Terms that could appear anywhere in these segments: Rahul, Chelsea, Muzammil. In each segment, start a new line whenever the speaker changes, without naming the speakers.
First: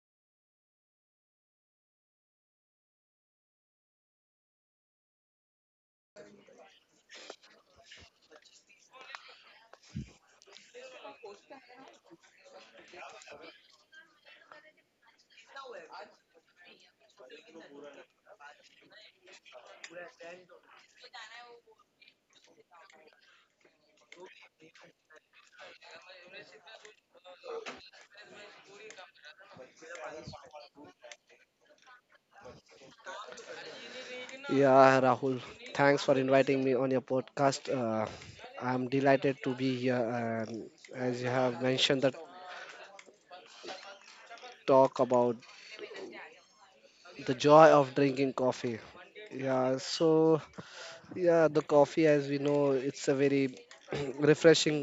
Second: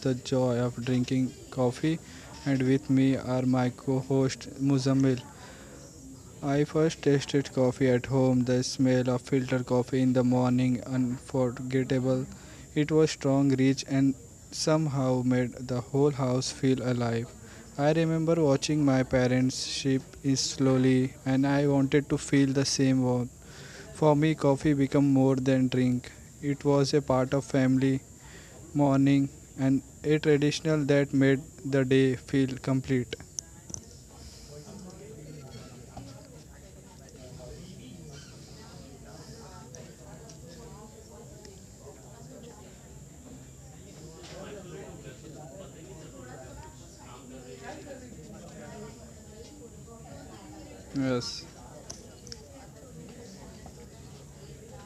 The Joy of Drinking Coffee. And with me are my co host, Muzammil. I first tasted coffee at home, the smell of filtered coffee in the morning, unforgettable. It was strong, rich, and somehow made the whole house feel alive. I remember watching my parents sip it slowly, and I wanted to feel the same warmth. For me, coffee became more than drink. It was a part of family, morning and a traditional that made the day feel complete.
Yeah, Rahul, thanks for inviting me on your podcast. I'm delighted to be here. And as you have mentioned, the talk about the joy of drinking coffee. Yeah, so
Yes,
yeah, the coffee, as we know, it's a very refreshing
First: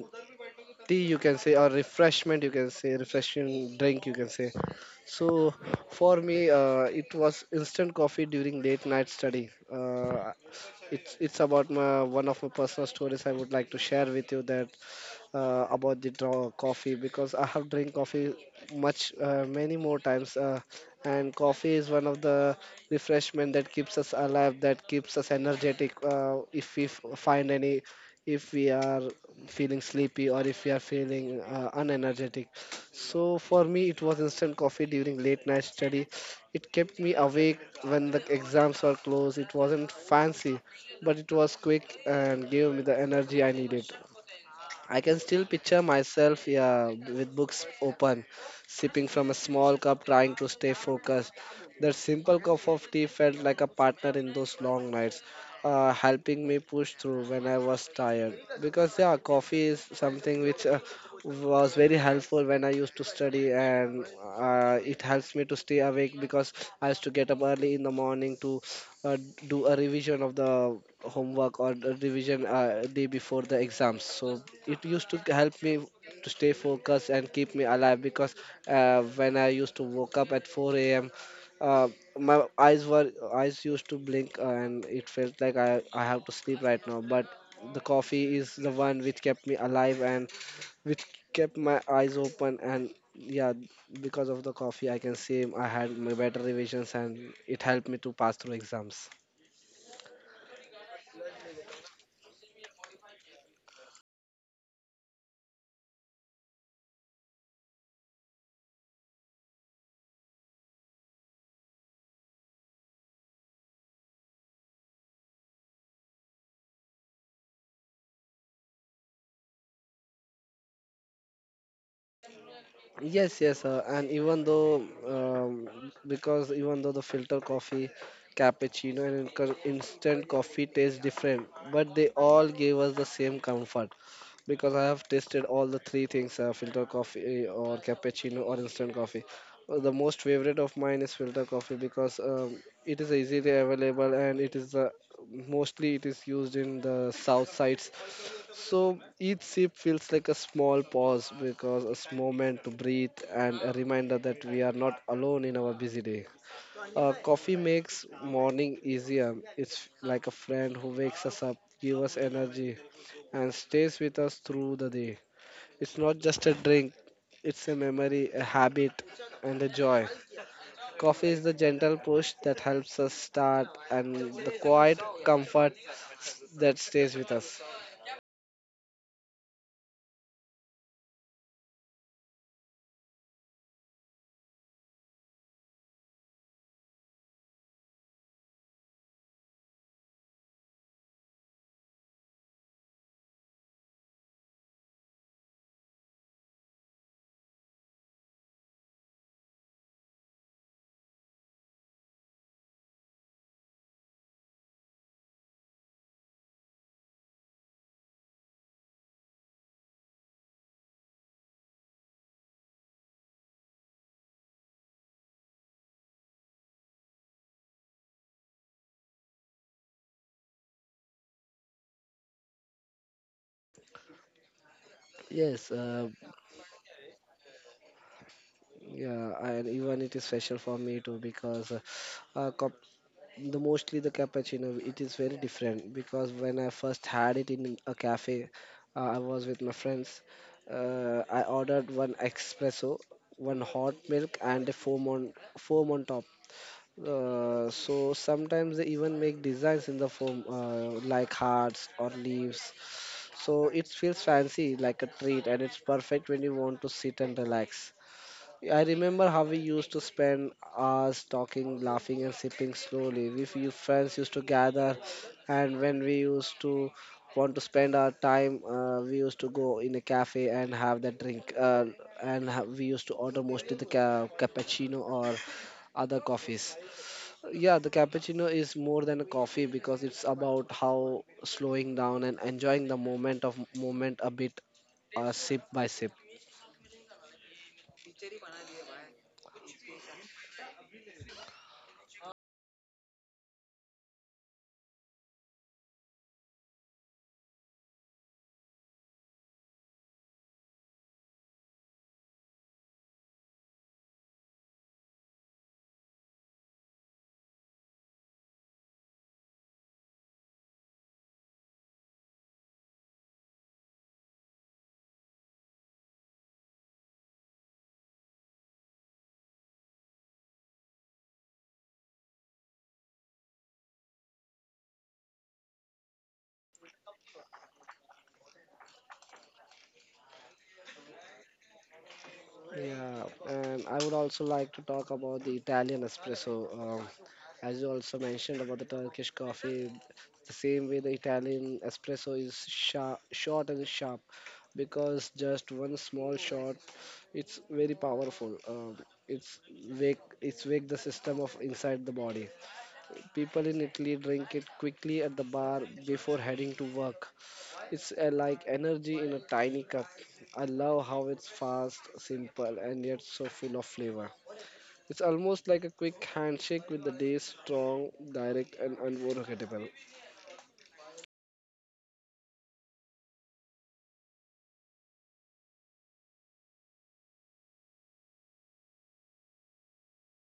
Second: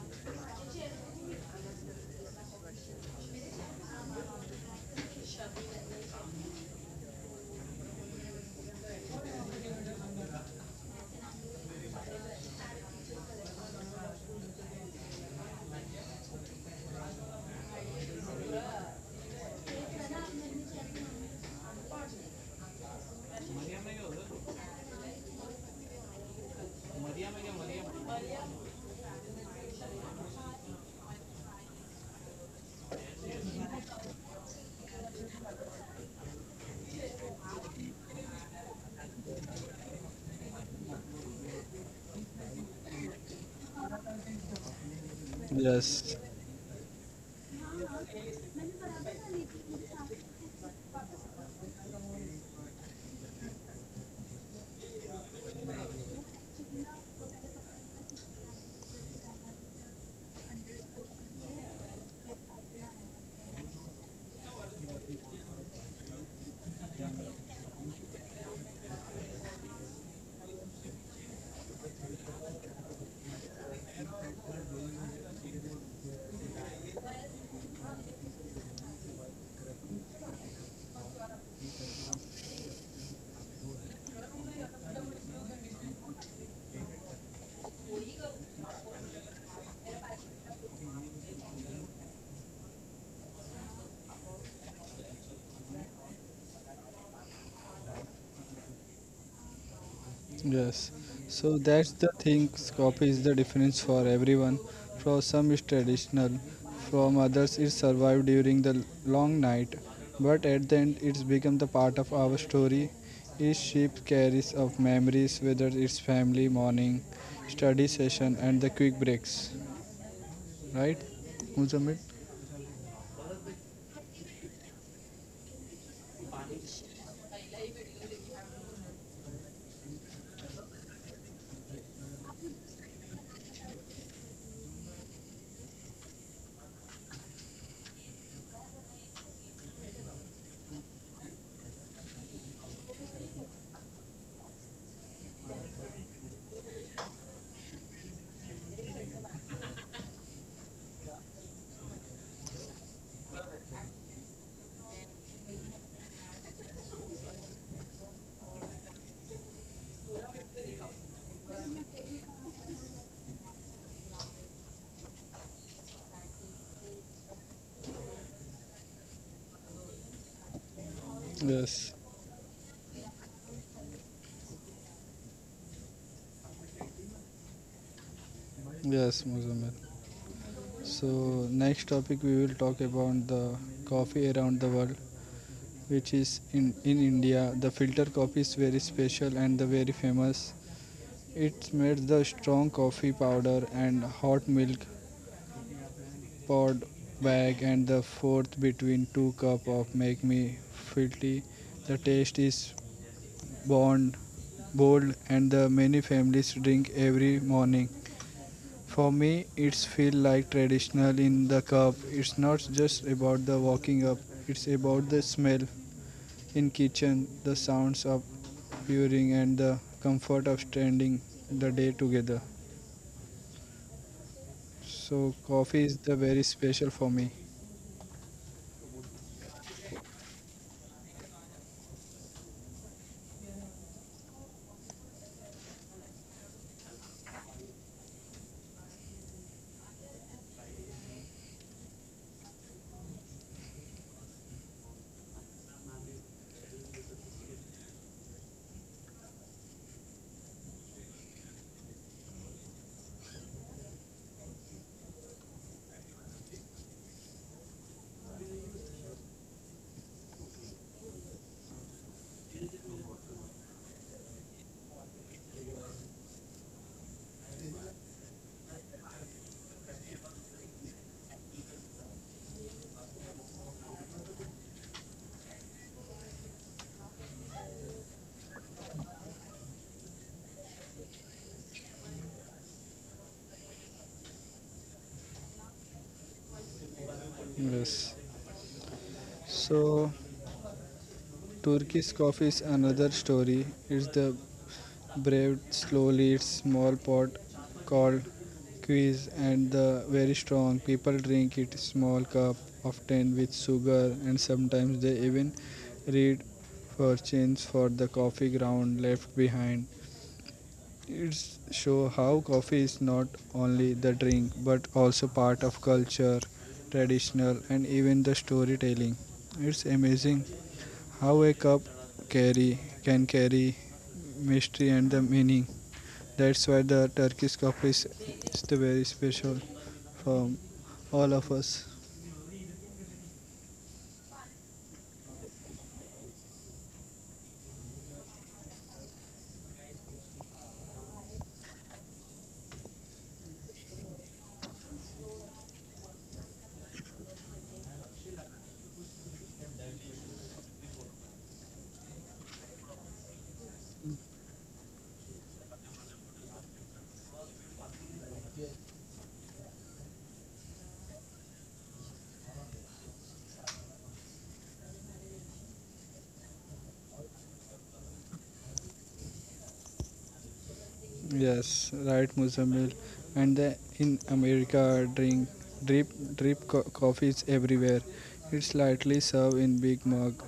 tea, you can say, or refreshment, you can say, refreshing drink, you can say. So for me, it was instant coffee during late night study. It's about my one of my personal stories I would like to share with you that about the draw coffee, because I have drink coffee much many more times, and coffee is one of the refreshment that keeps us alive, that keeps us energetic. If we find any, if we are feeling sleepy or if we are feeling unenergetic, so for me it was instant coffee during late night study. It kept me awake when the exams were closed. It wasn't fancy, but it was quick and gave me the energy I needed. I can still picture
yes,
myself, yeah, with books open, sipping from a small cup, trying to stay focused. That simple cup of tea felt like a partner in those long nights, helping me push through when I was tired. Because, yeah, coffee is something which was very helpful when I used to study, and it helps me to stay awake because I used to get up early in the morning to uh, do a revision of the homework, or a revision day before the exams, so it used to help me to stay focused and keep me alive. Because when I used to woke up at 4 a.m, uh, my eyes used to blink, and it felt like I have to sleep right now. But the coffee is the one which kept me alive, and which kept my eyes open. And yeah, because of the coffee, I can say I had my better revisions, and it helped me to pass through exams.
yes. So that's the thing, coffee is the difference for everyone. For some it's traditional, from others it survived during the long night, but at the end it's become the part of our story. Each shape carries of memories, whether it's family, morning, study session and the quick breaks. Right, Muzamil?
Yes, yes, and even though, because even though the filter coffee, cappuccino and instant coffee taste different, but they all gave us the same comfort, because I have tasted all the three things, filter coffee, or cappuccino or instant coffee. The most favorite of mine is filter coffee because, it is easily available, and it is the mostly it is used in the south sides. So each sip feels like a small pause, because it's moment to breathe and a reminder that we are not alone in our busy day. Coffee makes morning easier. It's like a friend who wakes us up, gives us energy, and stays with us through the day. It's not just a drink, it's a memory, a habit, and a joy. Coffee is the gentle
Yes,
push that helps us start, and the quiet comfort that stays with us.
yes, Muzamil. So next topic we will talk about the coffee around the world, which is in India. The filter coffee is very special and the very famous. It's made the strong coffee powder and hot milk poured back and the fourth between two cup of make me filthy. The taste is bond bold and the many families drink every morning. For me, it's feel like traditional in the cup. It's not just about the walking up. It's about the smell in kitchen, the sounds of brewing, and the comfort of standing the day together. So
Yes,
coffee is the very special for me.
yeah, and even it is special for me too, because uh, cup, the mostly the cappuccino, it is very different, because when I first had it in a cafe, I was with my friends. I ordered one espresso, one hot milk, and a foam on foam on top. So sometimes they even make designs in the form, like hearts or leaves. So it feels fancy, like a treat, and it's perfect when you want to sit and relax. I remember how we used to spend hours talking, laughing and sipping slowly. We few friends used to gather, and when we used to want to spend our time, we used to go in a cafe and have that drink. And we used to order mostly the cappuccino or other coffees. Yeah, the cappuccino is more than a coffee, because it's about how slowing down and enjoying the moment of moment a bit, sip by sip.
Yes. So Turkish coffee is another story. It's the Braved slowly its small pot called quiz, and the very strong people drink it small cup often with sugar, and sometimes they even read fortunes for the coffee ground left behind. It's show how coffee is not only the drink but also part of culture, traditional, and even the storytelling. It's amazing how a cup carry mystery and the meaning. That's why the Turkish coffee is the very special from all of us.
Yeah, and I would also like to talk about the Italian espresso. Um, as you also mentioned about the Turkish coffee, the same way the Italian espresso is sharp, short and sharp, because just one small shot, it's very powerful. It's it's wake the system of inside the body. People in Italy drink it quickly at the bar before heading to work. It's, like energy in a tiny cup. I love how it's fast, simple, and yet so full of flavor. It's almost like a quick handshake with the day, strong, direct, and unforgettable.
Yes, right, Muzammil. And the, in America, drink drip coffee is everywhere. It's lightly served in big mug,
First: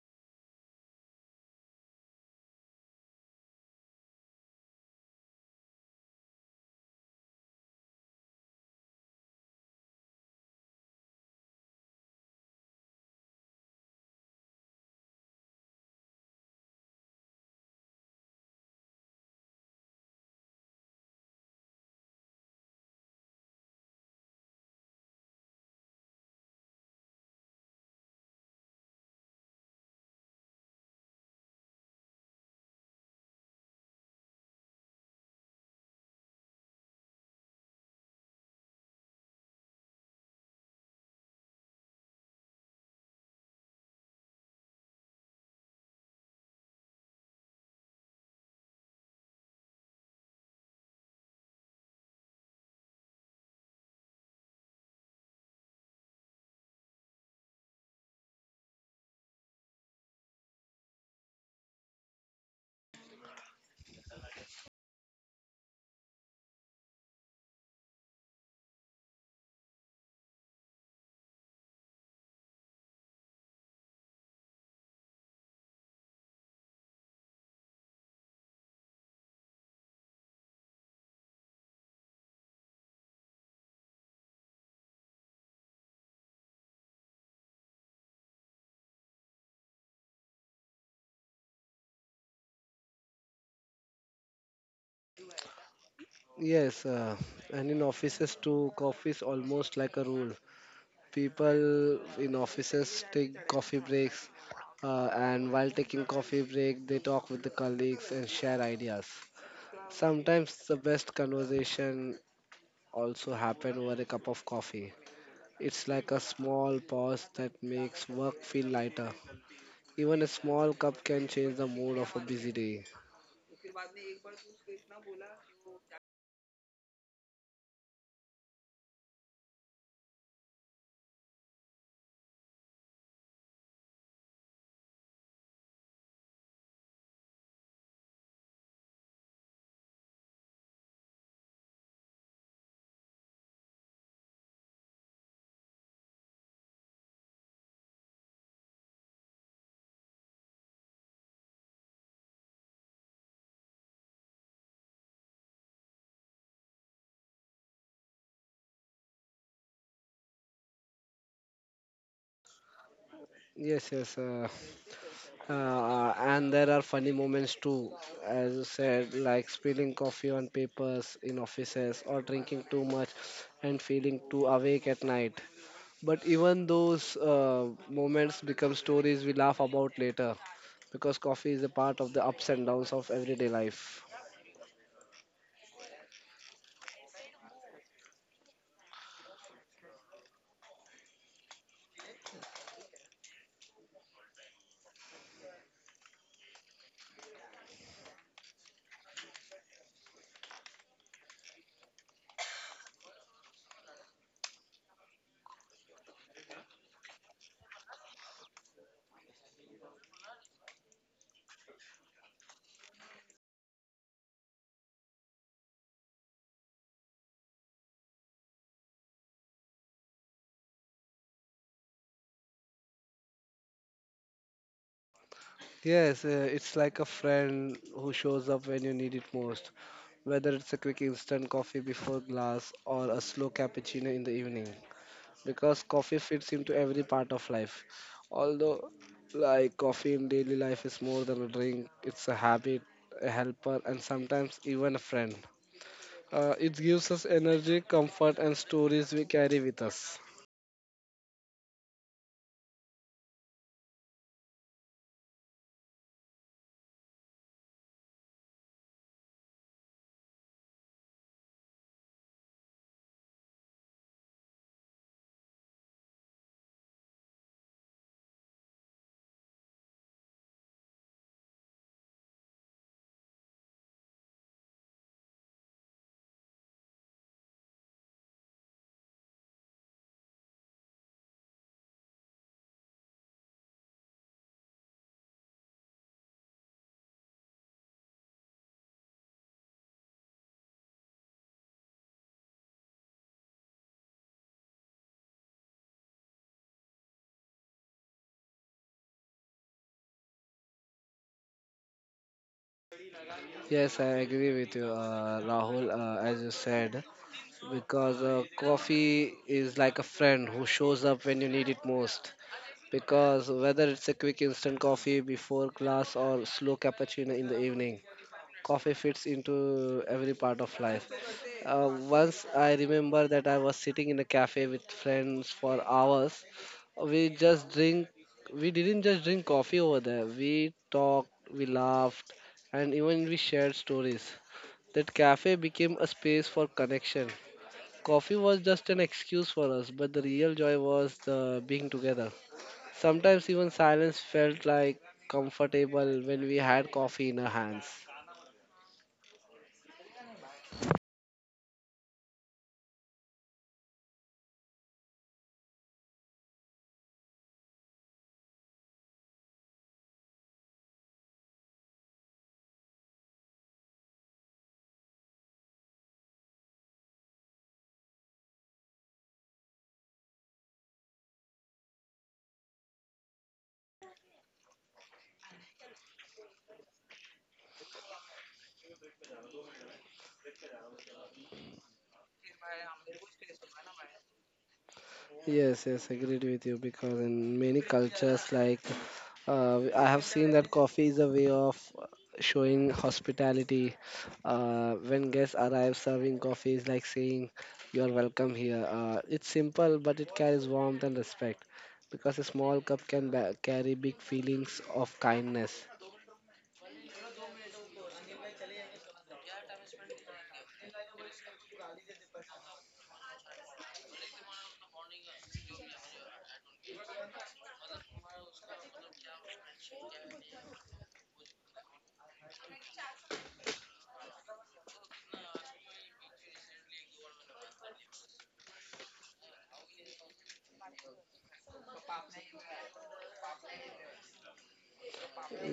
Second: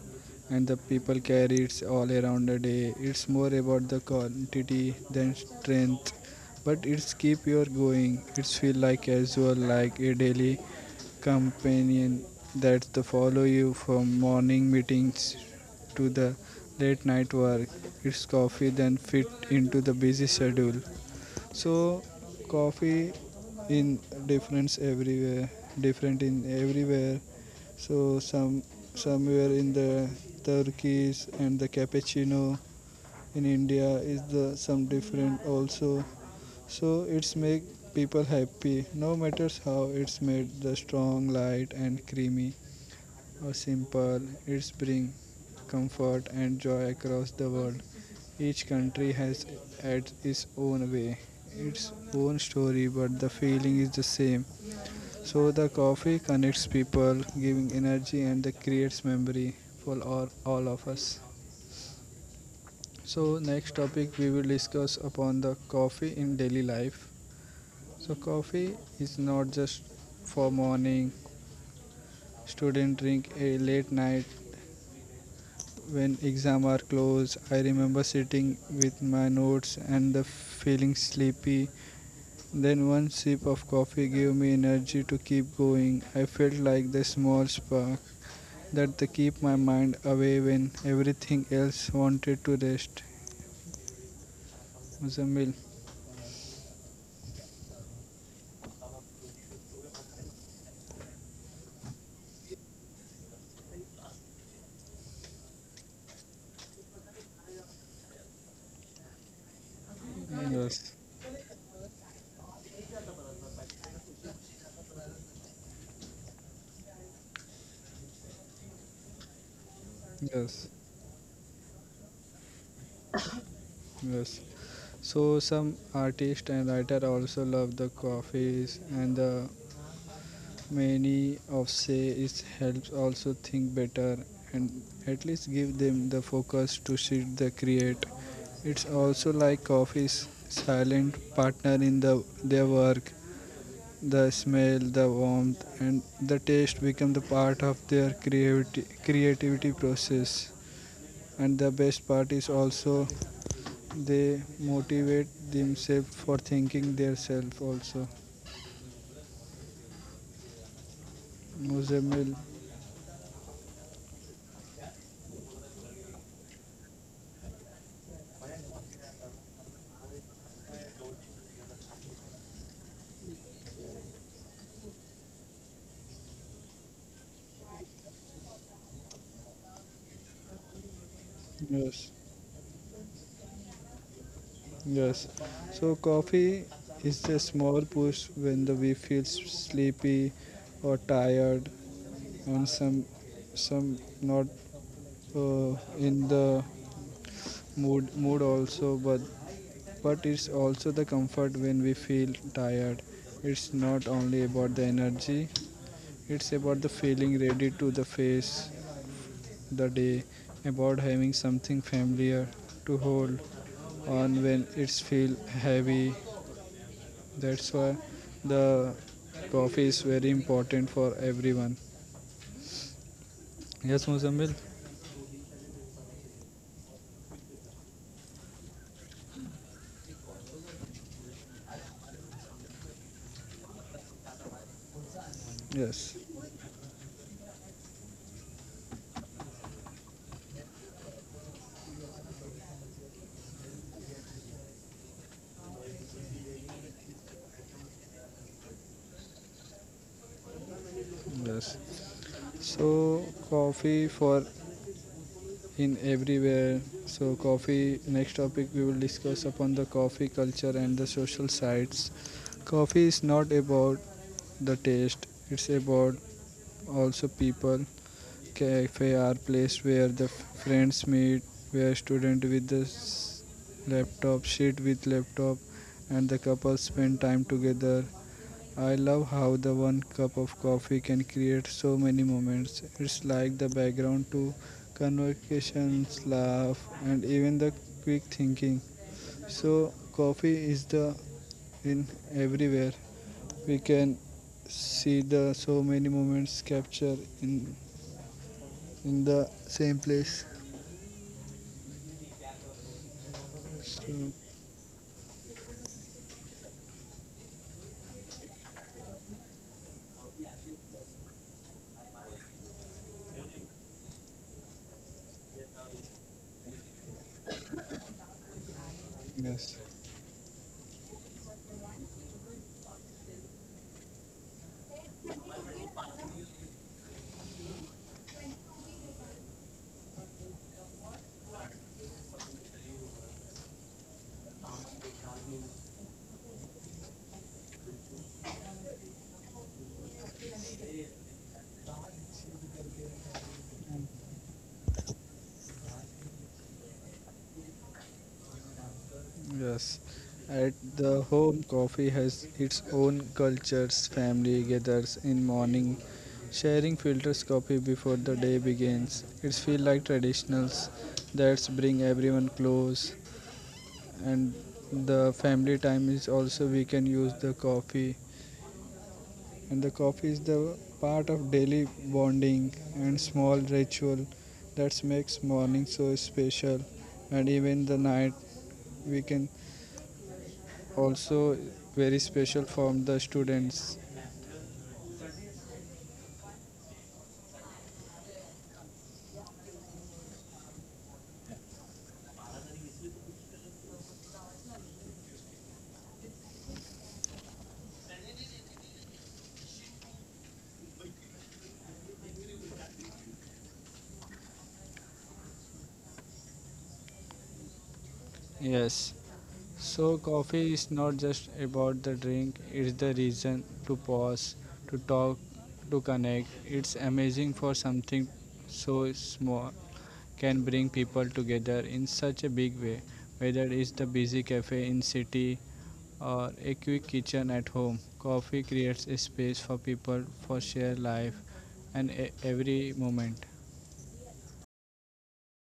and the people carry it all around the day. It's more about the quantity than strength, but it's keep your going. It's feel like casual, like a daily companion that the follow you from morning meetings to the late night work. It's coffee then fit into the busy schedule. So coffee in difference everywhere, different in everywhere. So somewhere in the Turkish and the cappuccino in India is the some different also. So it's make people happy no matters how it's made the strong light and creamy or simple it's bring comfort and joy across the world. Each country has had its own way, its own story, but the feeling is the same. So the coffee connects people, giving energy and the creates memory for all of us. So next topic we will discuss upon the coffee in daily life. So coffee is not just for morning. Student drink a late night when exams are close. I remember sitting with my notes and the feeling sleepy, then one sip of coffee gave me energy to keep going. I felt like the small spark that they keep my mind away when everything else wanted to rest. Muzammil?
Yes, and in offices too, coffee is almost like a rule. People in offices take coffee breaks, and while taking coffee break, they talk with the colleagues and share ideas. Sometimes the
Yes,
best conversation also happen over a cup of coffee. It's like a small pause that makes work feel lighter. Even a
yes,
small cup can change the mood of a busy day.
yes. So some artists and writer also love the coffees and the many of say it helps also think better and at least give them the focus to sit the create. It's also like coffee's silent partner in the their work. The smell, the warmth, and the taste become the part of their creativity process. And the best part is also they motivate themselves for thinking themselves also. Muzamil,
Yes, yes. And there are funny moments too, as you said, like spilling coffee on papers in offices or drinking too much and feeling too awake at night. But even those, moments become stories we laugh about later, because coffee is a part
yes.
of the ups and downs of everyday life.
Yes. So coffee is a small push when the we feel sleepy or tired and some not in the mood also, but it's also the comfort when we feel tired. It's not only about the energy, it's about the feeling ready to the face the day, about having something familiar to hold on when it's feel heavy. That's why the coffee is very important for everyone. Yes, Muzammil.
Yes, it's like a friend who shows up when you need it most, whether it's a quick instant coffee before glass or a slow cappuccino in the evening, because
Yes,
coffee fits into every part of life. Although, like, coffee in daily life is more than a drink, it's a habit, a helper, and sometimes even a friend. It gives us energy, comfort, and stories we carry with us.
yes. So coffee for in everywhere. So coffee. Next topic we will discuss upon the coffee culture and the social sides. Coffee is not about the taste. It's about also people. Cafe are place where the friends meet, where student with the laptop sit with laptop, and the couples spend time together. I love how the one cup of coffee can create so many moments. It's like the background to conversations, laugh, and even the quick thinking. So coffee is the in everywhere. We can see the so many moments captured in the same place.
Yes, I
True.
agree with you, Rahul, as you said, because coffee is like a friend who shows up when you need it most. Because whether it's a quick instant coffee before class or slow cappuccino in the evening, coffee fits
Yes,
into every part of life. Once I remember that I was sitting in a cafe with friends for hours. We just drink. We didn't just drink coffee over there. We talked, we laughed, and even we shared stories. That cafe became a space for connection. Coffee was just an excuse for us, but the real joy was the being together. Sometimes even silence felt like comfortable when we had coffee in our hands.
yes. At the home, coffee has its own cultures. Family gathers in morning, sharing filters coffee before the day begins. It's feel like traditionals that bring everyone close, and the family time is also we can use the coffee, and the coffee is the part of daily bonding and small ritual that makes morning so special, and even the night we can also very special for the students.
Yes, yes, agreed with you, because in many cultures, like, I have seen that coffee is a way of showing hospitality. When guests arrive, serving coffee is like saying, you are welcome here. It's simple, but it carries warmth and respect, because a small cup can carry big feelings of kindness.
Yes. So coffee is not just about the drink, it's the reason to pause, to talk, to connect. It's amazing for something so small can bring people together in such a big way, whether it's the busy cafe in city or a quick kitchen at home. Coffee creates a space for people for share life and every moment.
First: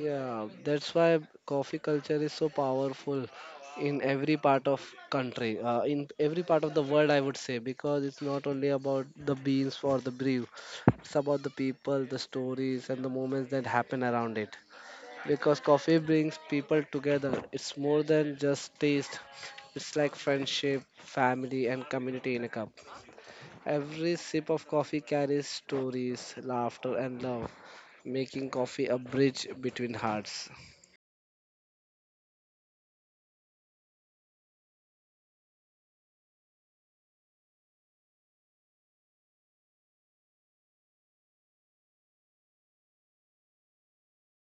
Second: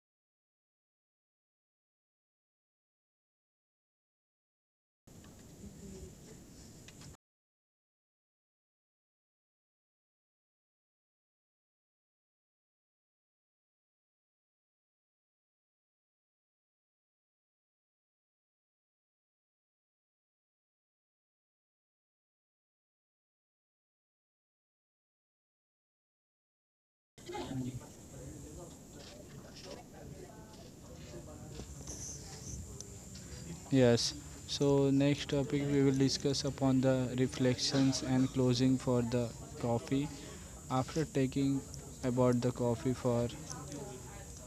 Yeah, that's why coffee culture is so powerful in every part of country, in every part of the world, I would say, because it's not only about the beans or the brew, it's about the people, the stories, and the moments that happen around it. Because coffee brings people together. It's more than just taste. It's like friendship, family, and community in a cup. Every sip of coffee carries stories, laughter, and love, making coffee a bridge between hearts.
Yes. So next topic we will discuss upon the reflections and closing for the coffee. After taking about the coffee for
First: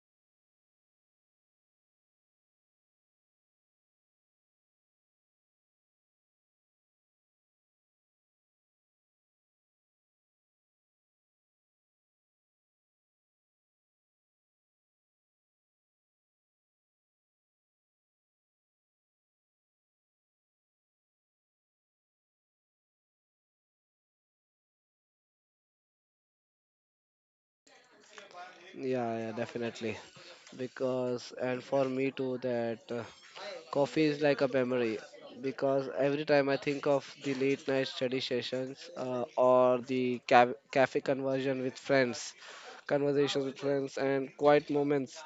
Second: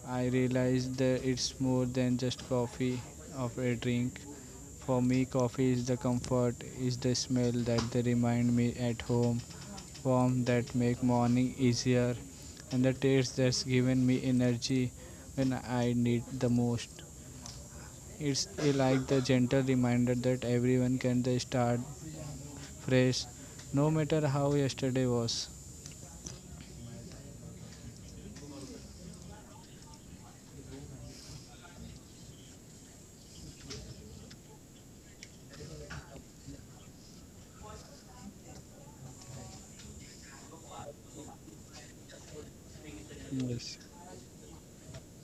I realized that it's more than just coffee of a drink. For me coffee is the comfort, is the smell that they remind me at home, warm that make morning easier and the taste that's given me energy when I need the most. It's like the gentle reminder that everyone can they start fresh, no matter how yesterday was.
Yeah, yeah, definitely. Because, and for me too, that coffee is like a memory. Because every time I think of the late night study sessions, or the cafe conversations with
Yes.
friends, and quiet moments,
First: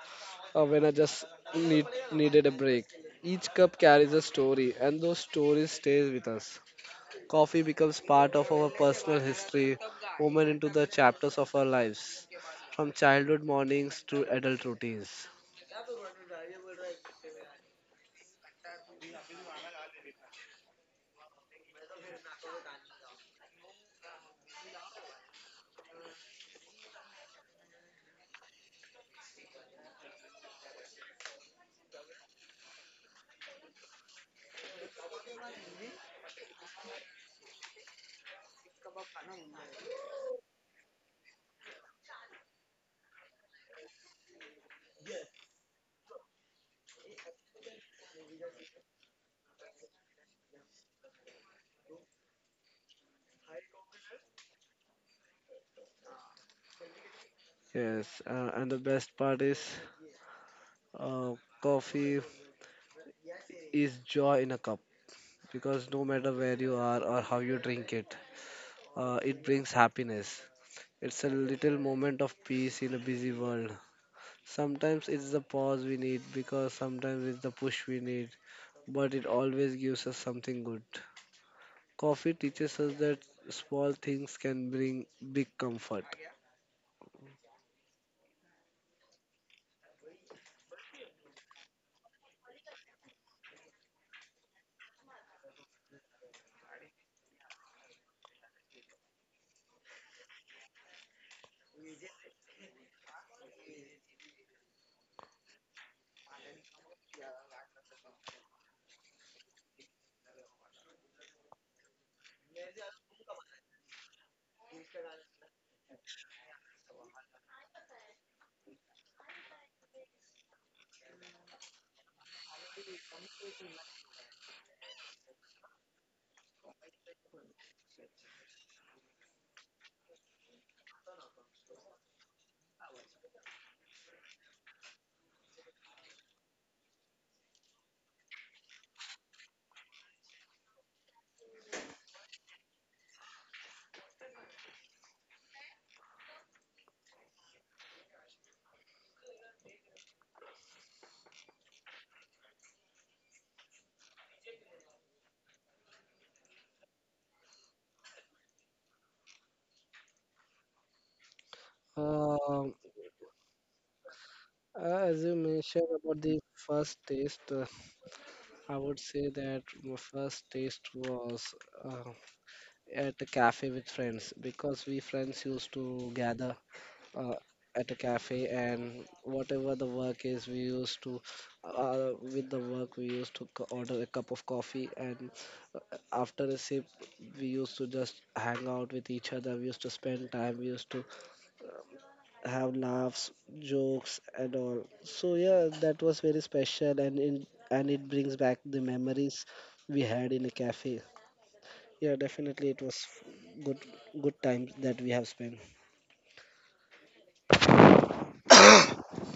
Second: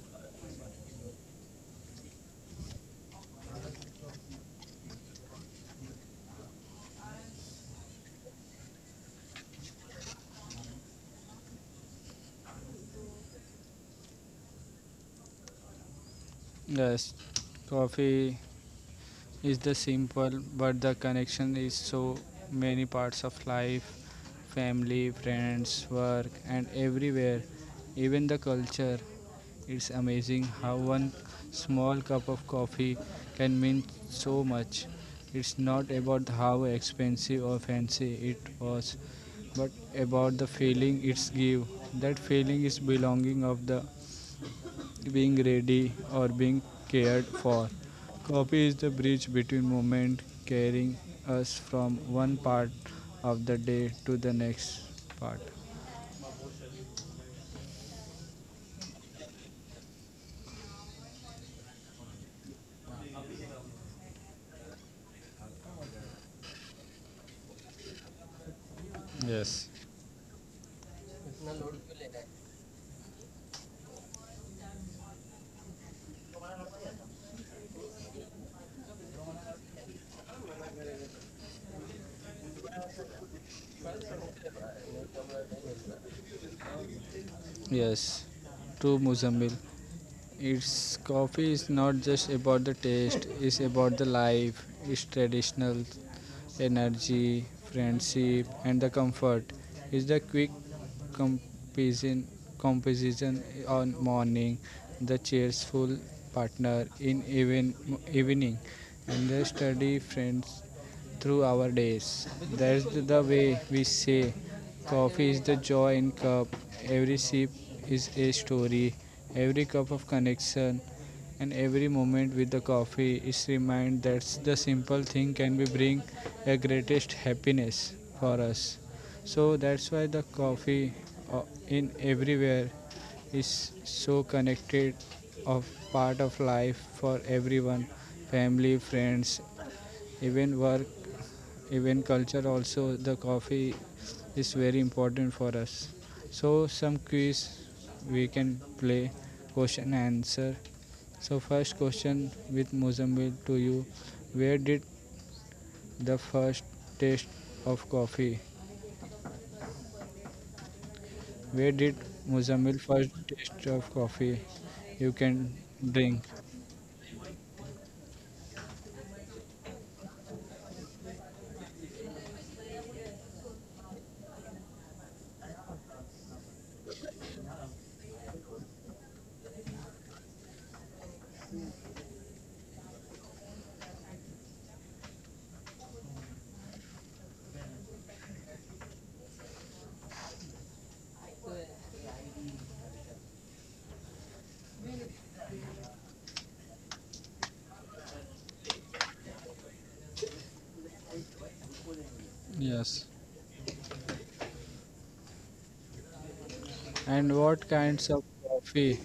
when I just need, needed a break, each cup carries a story, and those stories stays with us. Coffee becomes part of our personal history, woven into the chapters of our lives, from childhood mornings to adult routines.
Yes, coffee is the simple, but the connection is so many parts of life, family, friends, work, and everywhere, even the culture. It's amazing how one small cup of coffee can mean so much. It's not about how expensive or fancy it was, but about the feeling it's give. That feeling is belonging of the being ready or being cared for. Coffee is the bridge between moment carrying us from one part of the day to the next part.
Yes, and the best part is, uh, coffee is joy in a cup, because no matter where you are or how you drink it, it brings happiness. It's a little moment of peace in a busy world. Sometimes it's the pause we need, because sometimes it's the push we need, but it always gives us something good. Coffee teaches us that small things can bring big comfort.
Yes, true Muzammil. Its coffee is not just about the taste, it's about the life, its traditional energy, friendship, and the comfort. It's the quick composition, composition on morning, the cheerful partner in evening, and the study friends through our days. That's the way we say coffee is the joy in cup. Every sip is a story, every cup of connection and every moment with the coffee is remind that the simple thing can be bring a greatest happiness for us. So that's why the coffee uh, in everywhere is so connected of part of life for everyone, family, friends, even work, even culture also. The coffee is very important for us. So some quiz we can play, question and answer. So first question with Mozambique to you. Where did the first taste of coffee? Where did
Um,
Mozambique first taste of coffee
as
you
you
can
mentioned about the
drink?
first taste, I would say that my first taste was, uh, at a cafe with friends, because we friends used to gather, uh, at a cafe, and whatever the work is, we used to, with the work we used to order a cup of coffee, and after a sip we used to just hang out with each other. We used to spend time, we used to have laughs, jokes and all. So yeah, that was very special, and and it brings back the memories we had in a cafe. Yeah, definitely it was
Yes.
good good times that we have spent.
And what kinds of coffee?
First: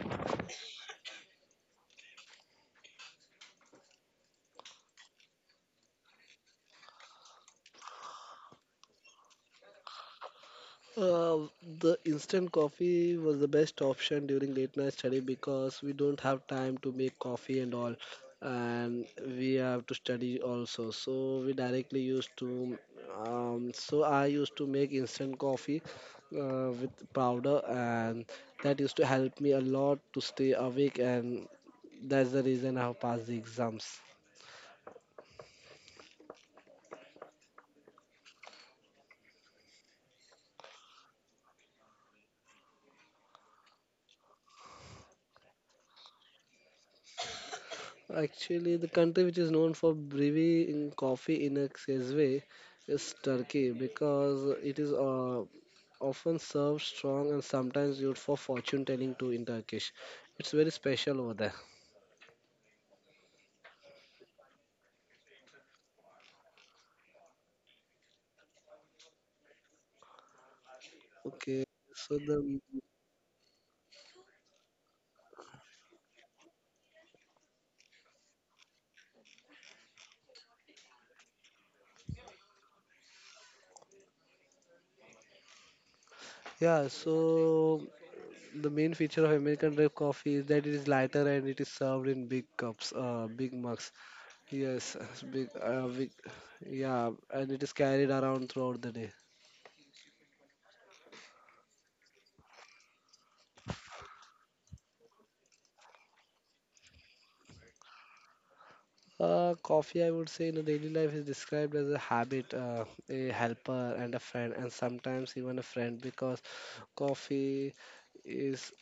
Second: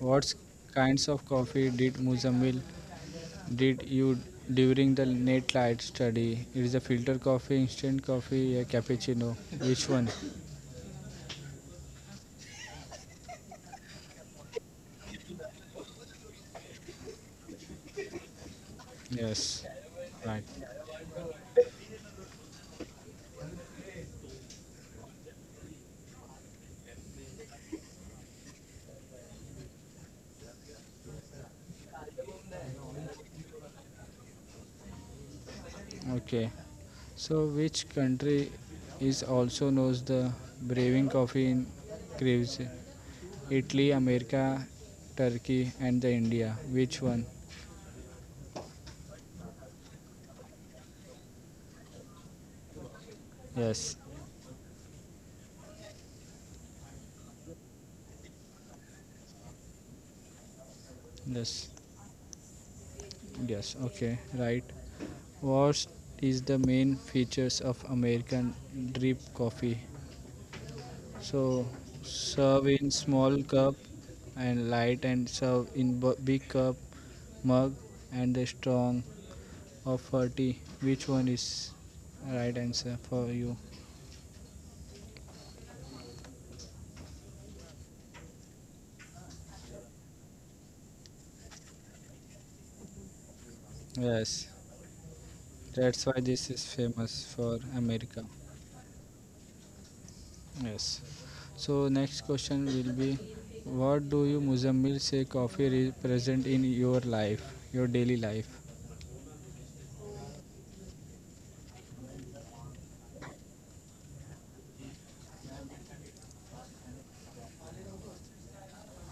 What kinds of coffee did Mozambique did you during the late night study? It is a filter coffee, instant coffee, a cappuccino. Which one?
Uh, the instant coffee was the best option during late night study, because we don't have time to make coffee and all, and we
Yes.
have to
Right.
study also. So we directly used to, so I used to make instant coffee with powder, and that used to help me a lot to stay awake, and that's the reason I have passed the exams.
Okay. So, which country is also knows the brewing coffee in craves? Italy, America, Turkey, and the India. Which one?
Actually, the country which is known for brewing coffee in a excess way is
Yes,
Turkey because it is often served strong and sometimes used for fortune telling too in Turkish. It's very special over
yes,
there.
yes. Okay, right. What is the main features of American drip coffee? So,
Okay, so
serve in small cup and light, and serve in big cup, mug, and the strong of 40. Which one is right answer for you?
yeah, so the main feature of American drip coffee is that it is lighter and it is served in big cups, big mugs.
Yes,
Yes, it's big,
that's why this is famous
yeah,
for
and it is
America.
carried around throughout the day.
Yes. So next question will be, what do you Muzammil say coffee represent in your life, your daily life?
Coffee, I would say, in a daily life is described as a habit, a helper, and a friend, and sometimes even a friend because coffee is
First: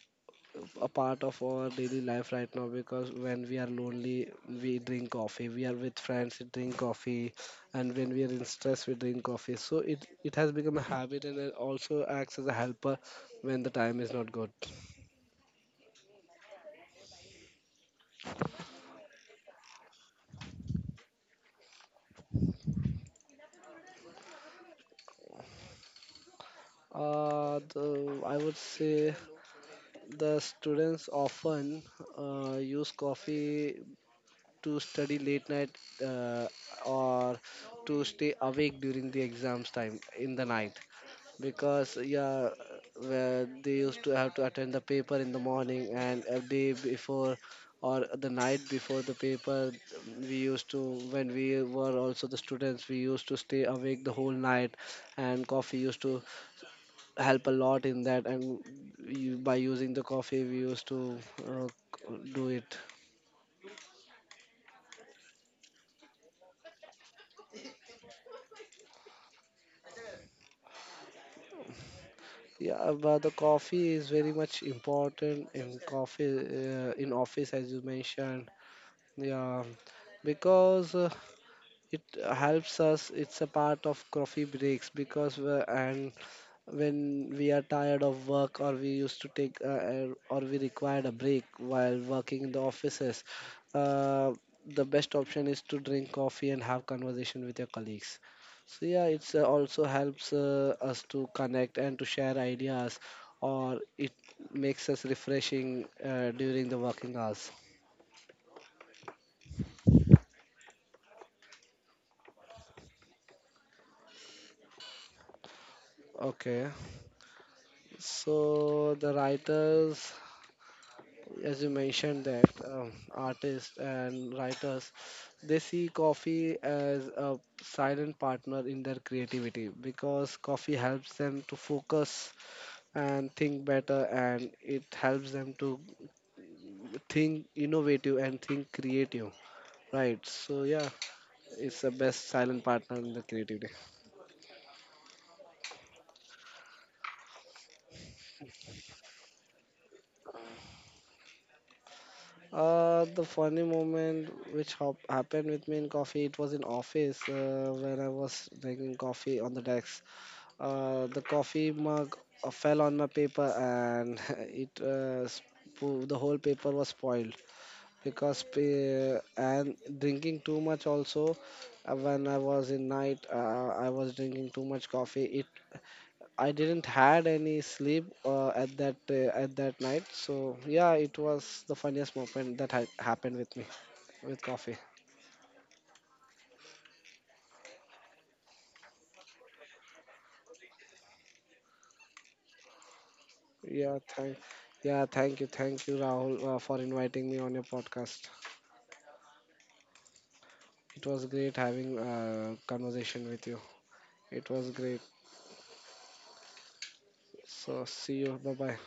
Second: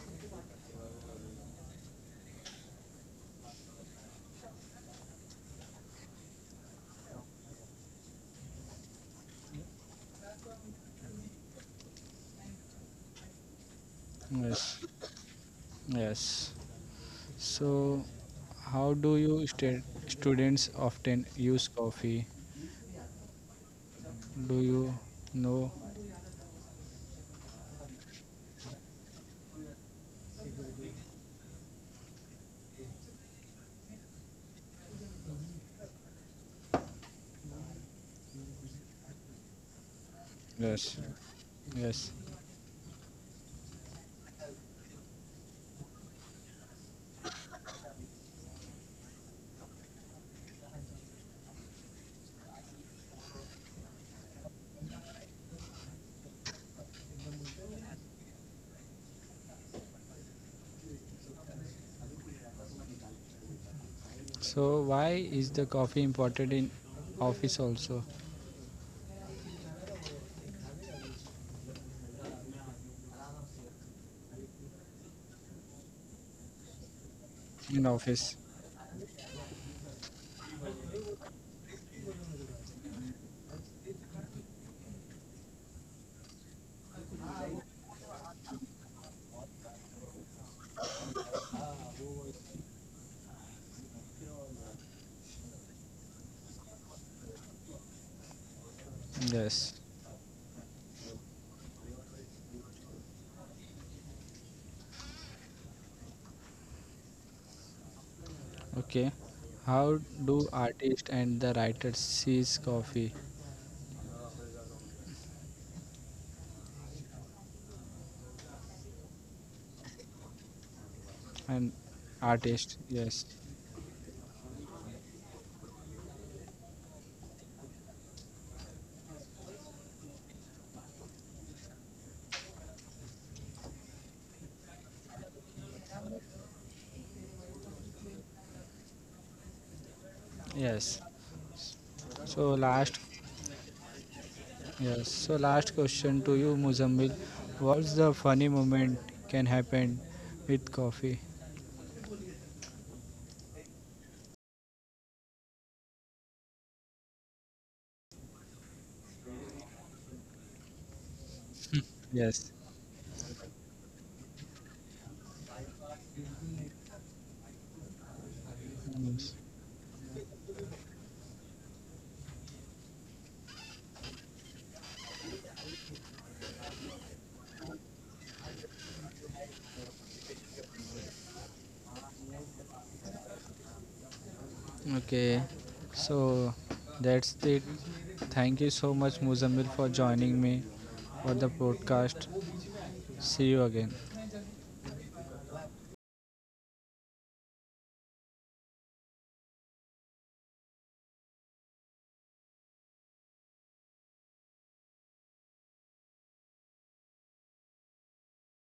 a part of our daily life right now, because when we are lonely we drink coffee, we are with friends we drink coffee, and when we are in stress we drink coffee. So it has become a habit and it also acts as a helper when the time is not good.
Yes. Yes. So how do you students often use coffee? Do you know?
I would say the students often use coffee to study late night, uh, or to stay awake during the exams time in the night,
Yes.
because
Yes.
yeah, where they used to have to attend the paper in the morning, and a day before or the night before the paper we used to, when we were also the students, we used to stay awake the whole night, and coffee used to help a lot in that. And by using the coffee we used to uh, do it.
So why is the coffee important in office also?
Yeah, but the coffee is very much important in coffee in office, as you
In
mentioned.
office.
Yeah, because it helps us, it's a part of coffee breaks, because we and when we are tired of work, or we used to take or we required a break while working in the offices, uh, the best option is to drink coffee and have conversation with your colleagues. So yeah, it's
Yes.
also helps us to connect and to share ideas, or it makes us refreshing during the working hours.
Okay. How do artist and the writer sees coffee
Okay, so the writers as
and
you mentioned that
artist? Yes.
artists and writers, they see coffee as a silent partner in their creativity, because coffee helps them to focus and think better, and it helps them to think innovative and think creative, right? So yeah,
Yes.
it's the best silent
So
partner in the creativity.
last question to you, Muzammil. What's the funny moment can happen with coffee?
The funny moment which happened with me in coffee, it was in office, when I was drinking coffee on the desk. The coffee mug fell
Yes.
on my paper and it the whole paper was spoiled. Because
Yes.
and drinking too much also, when I was in night, I was drinking too much coffee, it I didn't had any sleep at that night. So yeah, it was the funniest moment that had happened with me with coffee.
Okay. So that's it. Thank you so much, Muzammil, for joining me for the podcast. See you
yeah thank
again.
yeah, thank you, thank you Rahul, for inviting me on your podcast. It was great having a conversation with you. It was great. So see you. Bye bye.